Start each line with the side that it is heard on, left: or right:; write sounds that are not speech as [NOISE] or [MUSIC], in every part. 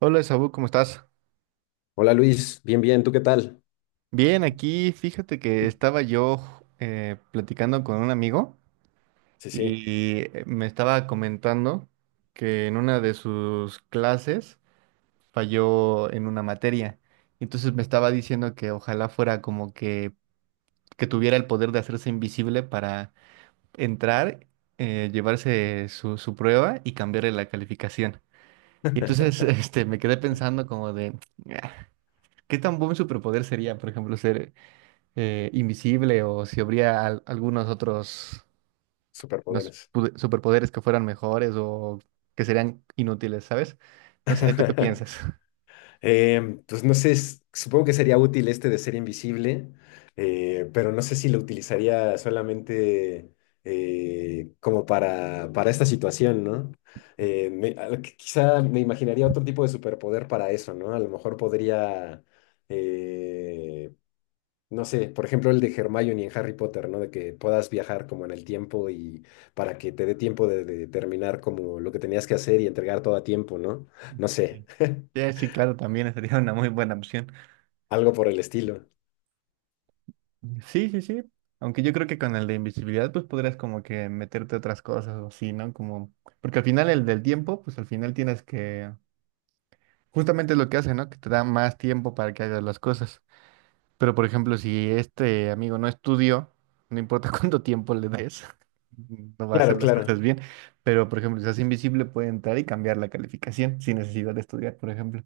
right: Hola, Saúl, ¿cómo estás?
left: Hola Luis, bien, bien, ¿tú qué tal?
right: Bien, aquí fíjate que estaba yo platicando con un amigo
left: Sí, sí.
right: y me estaba comentando que en una de sus clases falló en una materia. Entonces me estaba diciendo que ojalá fuera como que tuviera el poder de hacerse invisible para entrar, llevarse su prueba y cambiarle la calificación. Y entonces [LAUGHS]
left: [LAUGHS]
right: me quedé pensando como de, "Ah, ¿qué tan buen superpoder sería, por ejemplo, ser invisible o si habría algunos otros
left: Superpoderes.
right: superpoderes que fueran mejores o que serían inútiles, ¿sabes? No sé, ¿tú qué
left: [LAUGHS]
right: piensas? [LAUGHS]
left: Pues no sé, supongo que sería útil este de ser invisible, pero no sé si lo utilizaría solamente como para esta situación, ¿no? Quizá me imaginaría otro tipo de superpoder para eso, ¿no? A lo mejor podría, eh, No sé, por ejemplo, el de Hermione en Harry Potter, ¿no? De que puedas viajar como en el tiempo y para que te dé tiempo de terminar como lo que tenías que hacer y entregar todo a tiempo, ¿no? No sé,
right: Sí. Sí, sí, claro, también sería una muy buena opción.
left: algo por el estilo.
right: Sí, sí, sí. Aunque yo creo que con el de invisibilidad, pues podrías como que meterte otras cosas o así, ¿no? Como, porque al final el del tiempo, pues al final tienes que, justamente es lo que hace, ¿no? Que te da más tiempo para que hagas las cosas. Pero por ejemplo, si este amigo no estudió, no importa [LAUGHS] cuánto tiempo le des, no va a
left: Claro,
right: hacer las cosas
left: claro.
right: bien. Pero por ejemplo, si se hace invisible, puede entrar y cambiar la calificación sin necesidad de estudiar, por ejemplo.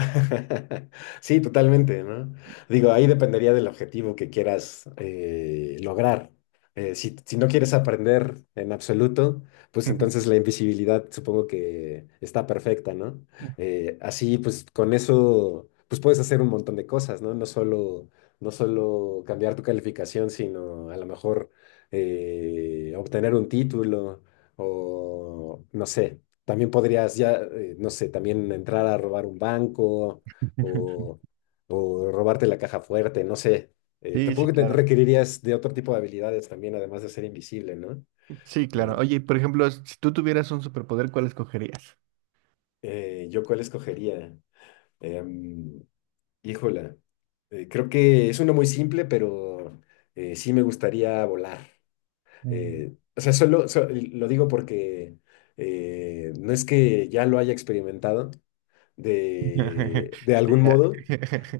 left: [LAUGHS] Sí, totalmente, ¿no? Digo, ahí dependería del objetivo que quieras lograr. Si no quieres aprender en absoluto, pues entonces la invisibilidad supongo que está perfecta, ¿no?
right: [LAUGHS]
left: Así, pues con eso, pues puedes hacer un montón de cosas, ¿no? No solo cambiar tu calificación, sino a lo mejor obtener un título o, no sé, también podrías ya, no sé, también entrar a robar un banco o, o robarte la caja fuerte, no sé.
right: Sí, sí,
left: Tampoco te
right: claro.
left: requerirías de otro tipo de habilidades también, además de ser invisible, ¿no?
right: Sí, claro.
left: Eh,
right: Oye, por ejemplo, si tú tuvieras un superpoder, ¿cuál escogerías?
left: ¿Yo cuál escogería? Em, Híjola, creo que es uno muy simple, pero sí me gustaría volar.
right: Mm.
left: O sea, lo digo porque no es que ya lo haya experimentado
right: [LAUGHS]
left: de
right: Sí,
left: algún
right: ya.
left: modo.
right: [LAUGHS]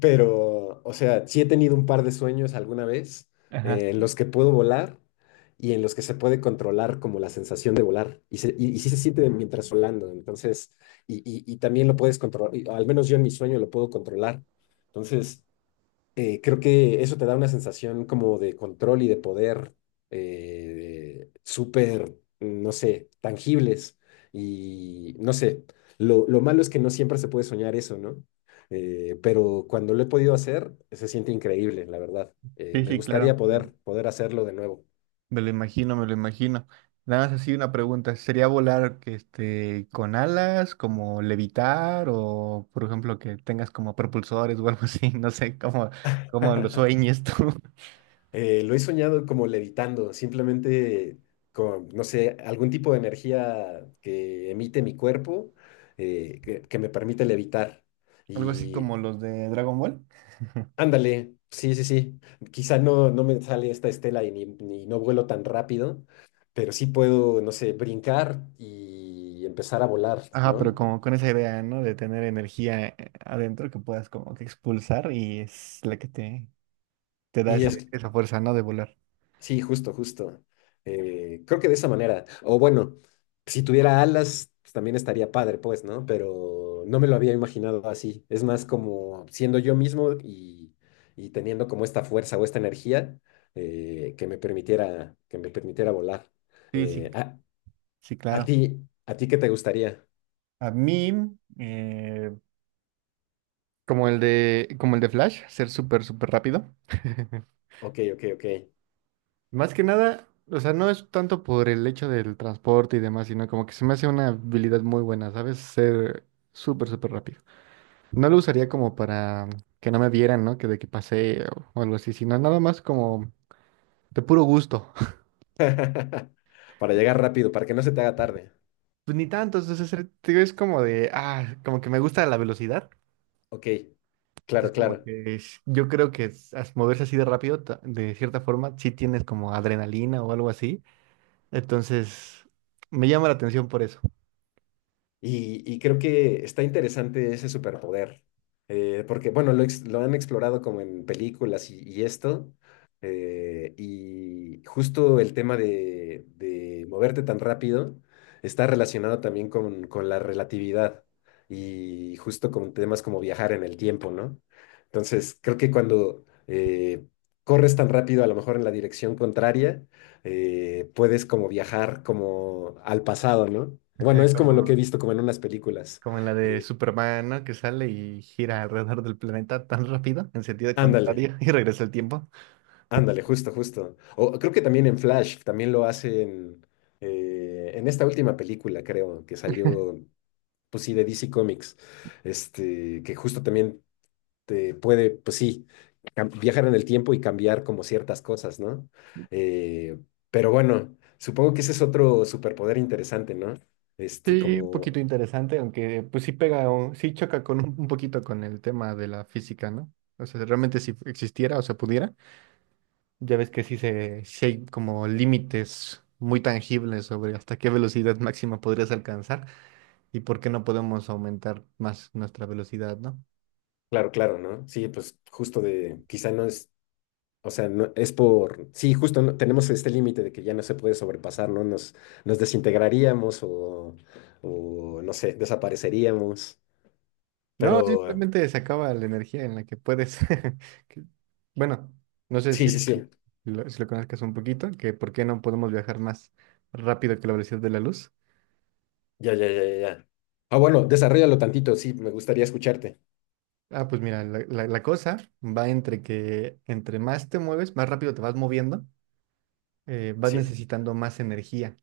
left: Pero, o sea, sí he tenido un par de sueños alguna vez
right: Ajá.
left: en los que puedo volar y en los que se puede controlar como la sensación de volar. Y sí se siente mientras volando. Entonces, y también lo puedes controlar, al menos yo en mi sueño lo puedo controlar. Entonces, creo que eso te da una sensación como de control y de poder súper, no sé, tangibles. Y no sé, lo malo es que no siempre se puede soñar eso, ¿no? Pero cuando lo he podido hacer, se siente increíble, la verdad. Eh,
right: Sí,
left: me
right: sí,
left: gustaría
right: claro.
left: poder, poder hacerlo de nuevo.
right: Me lo imagino, me lo imagino. Nada más así una pregunta. ¿Sería volar que este, con alas, como levitar, o por ejemplo que tengas como propulsores o algo así? [LAUGHS] No sé, como, como lo
left: [LAUGHS]
right: sueñes tú. [LAUGHS]
left: Lo he soñado como levitando, simplemente con, no sé, algún tipo de energía que emite mi cuerpo, que me permite levitar.
right: Algo así
left: Y
right: como los de Dragon Ball.
left: ándale, sí, sí, sí. Quizá no me sale esta estela ni no vuelo tan rápido, pero sí puedo, no sé, brincar y empezar a volar,
right: Ajá, pero
left: ¿no?
right: como con esa idea, ¿no? De tener energía adentro que puedas como que expulsar y es la que te da
left: Y es
right: esa fuerza, ¿no? De volar.
left: sí, justo, justo. Creo que de esa manera. O bueno, si tuviera alas, pues, también estaría padre, pues, ¿no? Pero no me lo había imaginado así. Es más como siendo yo mismo y teniendo como esta fuerza o esta energía que me permitiera volar.
right: Sí, sí,
left: Eh, a,
right: sí,
left: a
right: claro.
left: ti, ¿A ti qué te gustaría?
right: A mí, eh, como como el de Flash, ser súper, súper rápido. [LAUGHS]
left: Ok, ok, ok.
right: Más que nada, o sea, no es tanto por el hecho del transporte y demás, sino como que se me hace una habilidad muy buena, ¿sabes? Ser súper, súper rápido. No lo usaría como para que no me vieran, ¿no? Que de que pasé o algo así, sino nada más como de puro gusto. [LAUGHS]
left: [LAUGHS] Para llegar rápido, para que no se te haga tarde.
right: Pues ni tanto, entonces es como de, ah, como que me gusta la velocidad.
left: Ok, claro,
right: Entonces como
left: claro.
right: que yo creo que moverse así de rápido, de cierta forma, sí tienes como adrenalina o algo así. Entonces, me llama la atención por eso.
left: Y creo que está interesante ese superpoder, porque, bueno, lo han explorado como en películas y esto, y justo el tema de moverte tan rápido está relacionado también con la relatividad y justo con temas como viajar en el tiempo, ¿no? Entonces, creo que cuando corres tan rápido, a lo mejor en la dirección contraria, puedes como viajar como al pasado, ¿no? Bueno,
right: Ajá,
left: es como lo que he
right: como,
left: visto como en unas películas.
right: como en la de
left: Eh,
right: Superman, ¿no? Que sale y gira alrededor del planeta tan rápido, en sentido
left: Ándale,
right: contrario, [LAUGHS] y regresa el tiempo.
left: ándale, justo, justo. O creo que también en Flash, también lo hacen en esta última película, creo, que salió, pues sí, de DC Comics, este, que justo también te puede, pues sí, viajar en el tiempo y cambiar como ciertas cosas, ¿no? Eh, pero bueno, supongo que ese es otro superpoder interesante, ¿no? Este,
right: Sí, un
left: como
right: poquito interesante, aunque pues sí pega, o, sí choca con un poquito con el tema de la física, ¿no? O sea, realmente si existiera o se pudiera, ya ves que sí, sí hay como límites muy tangibles sobre hasta qué velocidad máxima podrías alcanzar y por qué no podemos aumentar más nuestra velocidad, ¿no?
left: claro, claro, ¿no? Sí, pues justo de, quizá no es, o sea, no, es por, sí, justo tenemos este límite de que ya no se puede sobrepasar, ¿no? Nos desintegraríamos o, no sé, desapareceríamos,
right: No,
left: pero
right: simplemente se acaba la energía en la que puedes. [LAUGHS] que- Bueno, no sé
left: sí,
right: si
left: sí, sí,
right: si lo conozcas un poquito, que por qué no podemos viajar más rápido que la velocidad de la luz.
left: ya, ya, ya, ya. Ya. Ah, bueno, desarrollalo tantito, sí, me gustaría escucharte.
right: Ah, pues mira, la cosa va entre que entre más te mueves, más rápido te vas moviendo, vas
left: Sí,
right: necesitando más energía.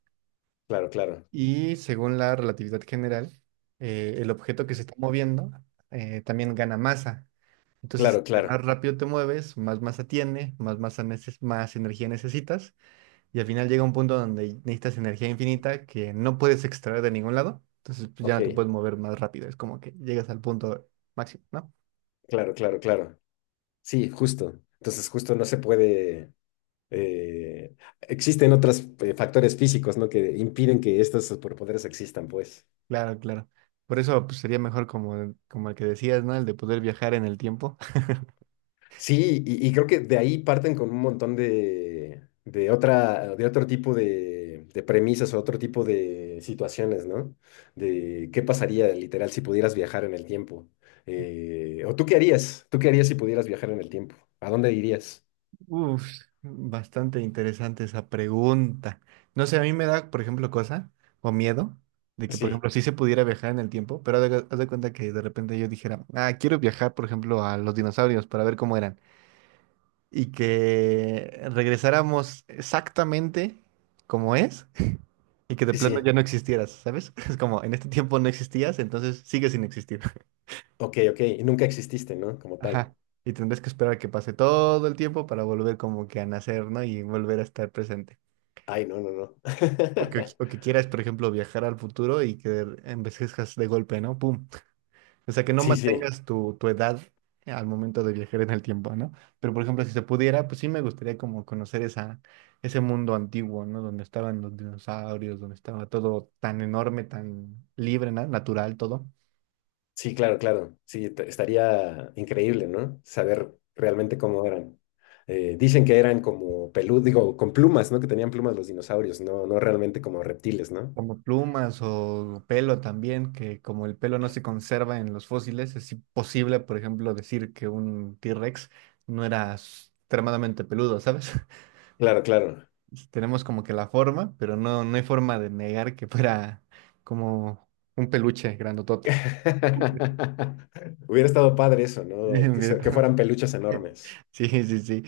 left: claro, claro,
right: Y según la relatividad general, el objeto que se está moviendo también gana masa. Entonces,
left: claro,
right: entre más
left: claro,
right: rápido te mueves, más masa tiene, más energía necesitas. Y al final llega un punto donde necesitas energía infinita que no puedes extraer de ningún lado. Entonces, pues ya
left: ok,
right: no te puedes mover más rápido. Es como que llegas al punto máximo, ¿no?
left: claro, claro, claro. Sí, justo. Entonces, justo no se puede. eh, Existen otros factores físicos, ¿no? Que impiden que estos superpoderes existan, pues.
right: Claro, claro. Por eso pues, sería mejor como, como el que decías, ¿no? El de poder viajar en el tiempo. [LAUGHS]
left: Sí, y creo que de ahí parten con un montón de otra, de otro tipo de premisas o otro tipo de situaciones, ¿no? De qué pasaría literal si pudieras viajar en el tiempo. O tú qué harías si pudieras viajar en el tiempo. ¿A dónde irías?
right: Uf, bastante interesante esa pregunta. No sé, a mí me da, por ejemplo, cosa o miedo de que, por
left: Sí,
right: ejemplo, sí se pudiera viajar en el tiempo, pero haz de cuenta que de repente yo dijera, ah, quiero viajar, por ejemplo, a los dinosaurios para ver cómo eran. Y que regresáramos exactamente como es y que de
left: sí,
right: plano
left: sí.
right: ya no existieras, ¿sabes? [LAUGHS] Es como en este tiempo no existías, entonces sigues sin existir. [LAUGHS]
left: Ok, ok. Y nunca exististe, ¿no? Como tal.
right: Ajá. Y tendrás que esperar a que pase todo el tiempo para volver como que a nacer, ¿no? Y volver a estar presente.
left: Ay, no, no, no. [LAUGHS]
right: O que quieras, por ejemplo, viajar al futuro y que envejezcas de golpe, ¿no? ¡Pum! O sea, que no
left: Sí, sí.
right: mantengas tu edad al momento de viajar en el tiempo, ¿no? Pero, por ejemplo, si se pudiera, pues sí me gustaría como conocer ese mundo antiguo, ¿no? Donde estaban los dinosaurios, donde estaba todo tan enorme, tan libre, ¿no? Natural todo.
left: Sí, claro, claro. Sí, estaría increíble, ¿no? Saber realmente cómo eran. Dicen que eran como peludos, digo, con plumas, ¿no? Que tenían plumas los dinosaurios, no, no realmente como reptiles, ¿no?
right: Como plumas o pelo también, que como el pelo no se conserva en los fósiles, es imposible, por ejemplo, decir que un T-Rex no era s- extremadamente peludo, ¿sabes? [LAUGHS]
left: Claro, claro.
right: Tenemos como que la forma, pero no, no hay forma de negar que fuera como un peluche grandotote.
left: [LAUGHS] Hubiera estado padre eso, ¿no?
right: [LAUGHS]
left: Que
right: ¿Verdad?
left: fueran peluches enormes.
right: Sí, sí, sí.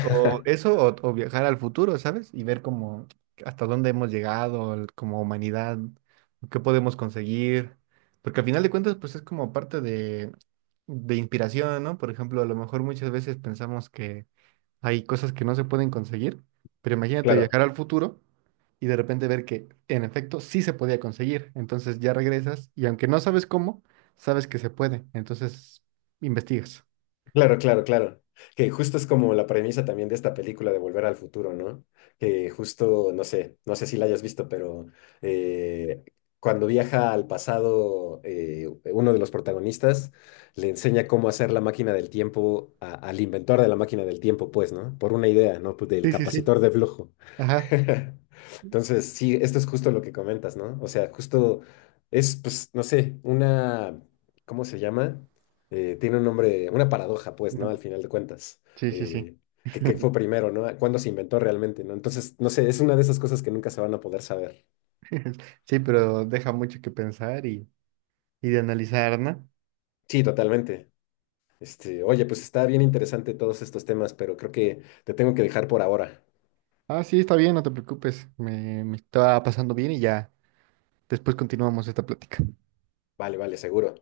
right: O eso, o viajar al futuro, ¿sabes? Y ver como hasta dónde hemos llegado como humanidad, qué podemos conseguir. Porque al final de cuentas, pues es como parte de inspiración, ¿no? Por ejemplo, a lo mejor muchas veces pensamos que hay cosas que no se pueden conseguir, pero imagínate
left: Claro.
right: viajar al futuro y de repente ver que en efecto sí se podía conseguir. Entonces ya regresas y aunque no sabes cómo, sabes que se puede. Entonces investigas.
left: Claro, claro, claro. Que justo es como la premisa también de esta película de Volver al Futuro, ¿no? Que justo, no sé, no sé si la hayas visto, pero eh, cuando viaja al pasado, uno de los protagonistas le enseña cómo hacer la máquina del tiempo al inventor de la máquina del tiempo, pues, ¿no? Por una idea, ¿no? Pues del
right: Sí, sí, sí.
left: capacitor de flujo.
right: Ajá.
left: [LAUGHS] Entonces, sí, esto es justo lo que comentas, ¿no? O sea, justo es, pues, no sé, una, ¿cómo se llama? Tiene un nombre, una paradoja, pues, ¿no?
right: No,
left: Al final de cuentas,
right: sí, sí, sí.
left: eh, que fue
right: [LAUGHS]
left: primero, ¿no? ¿Cuándo se inventó realmente, ¿no? Entonces, no sé, es una de esas cosas que nunca se van a poder saber.
right: Sí, pero deja mucho que pensar y de analizar, ¿no?
left: Sí, totalmente. Este, oye, pues está bien interesante todos estos temas, pero creo que te tengo que dejar por ahora.
right: Ah, sí, está bien, no te preocupes. Me estaba pasando bien y ya después continuamos esta plática.
left: Vale, vale, seguro.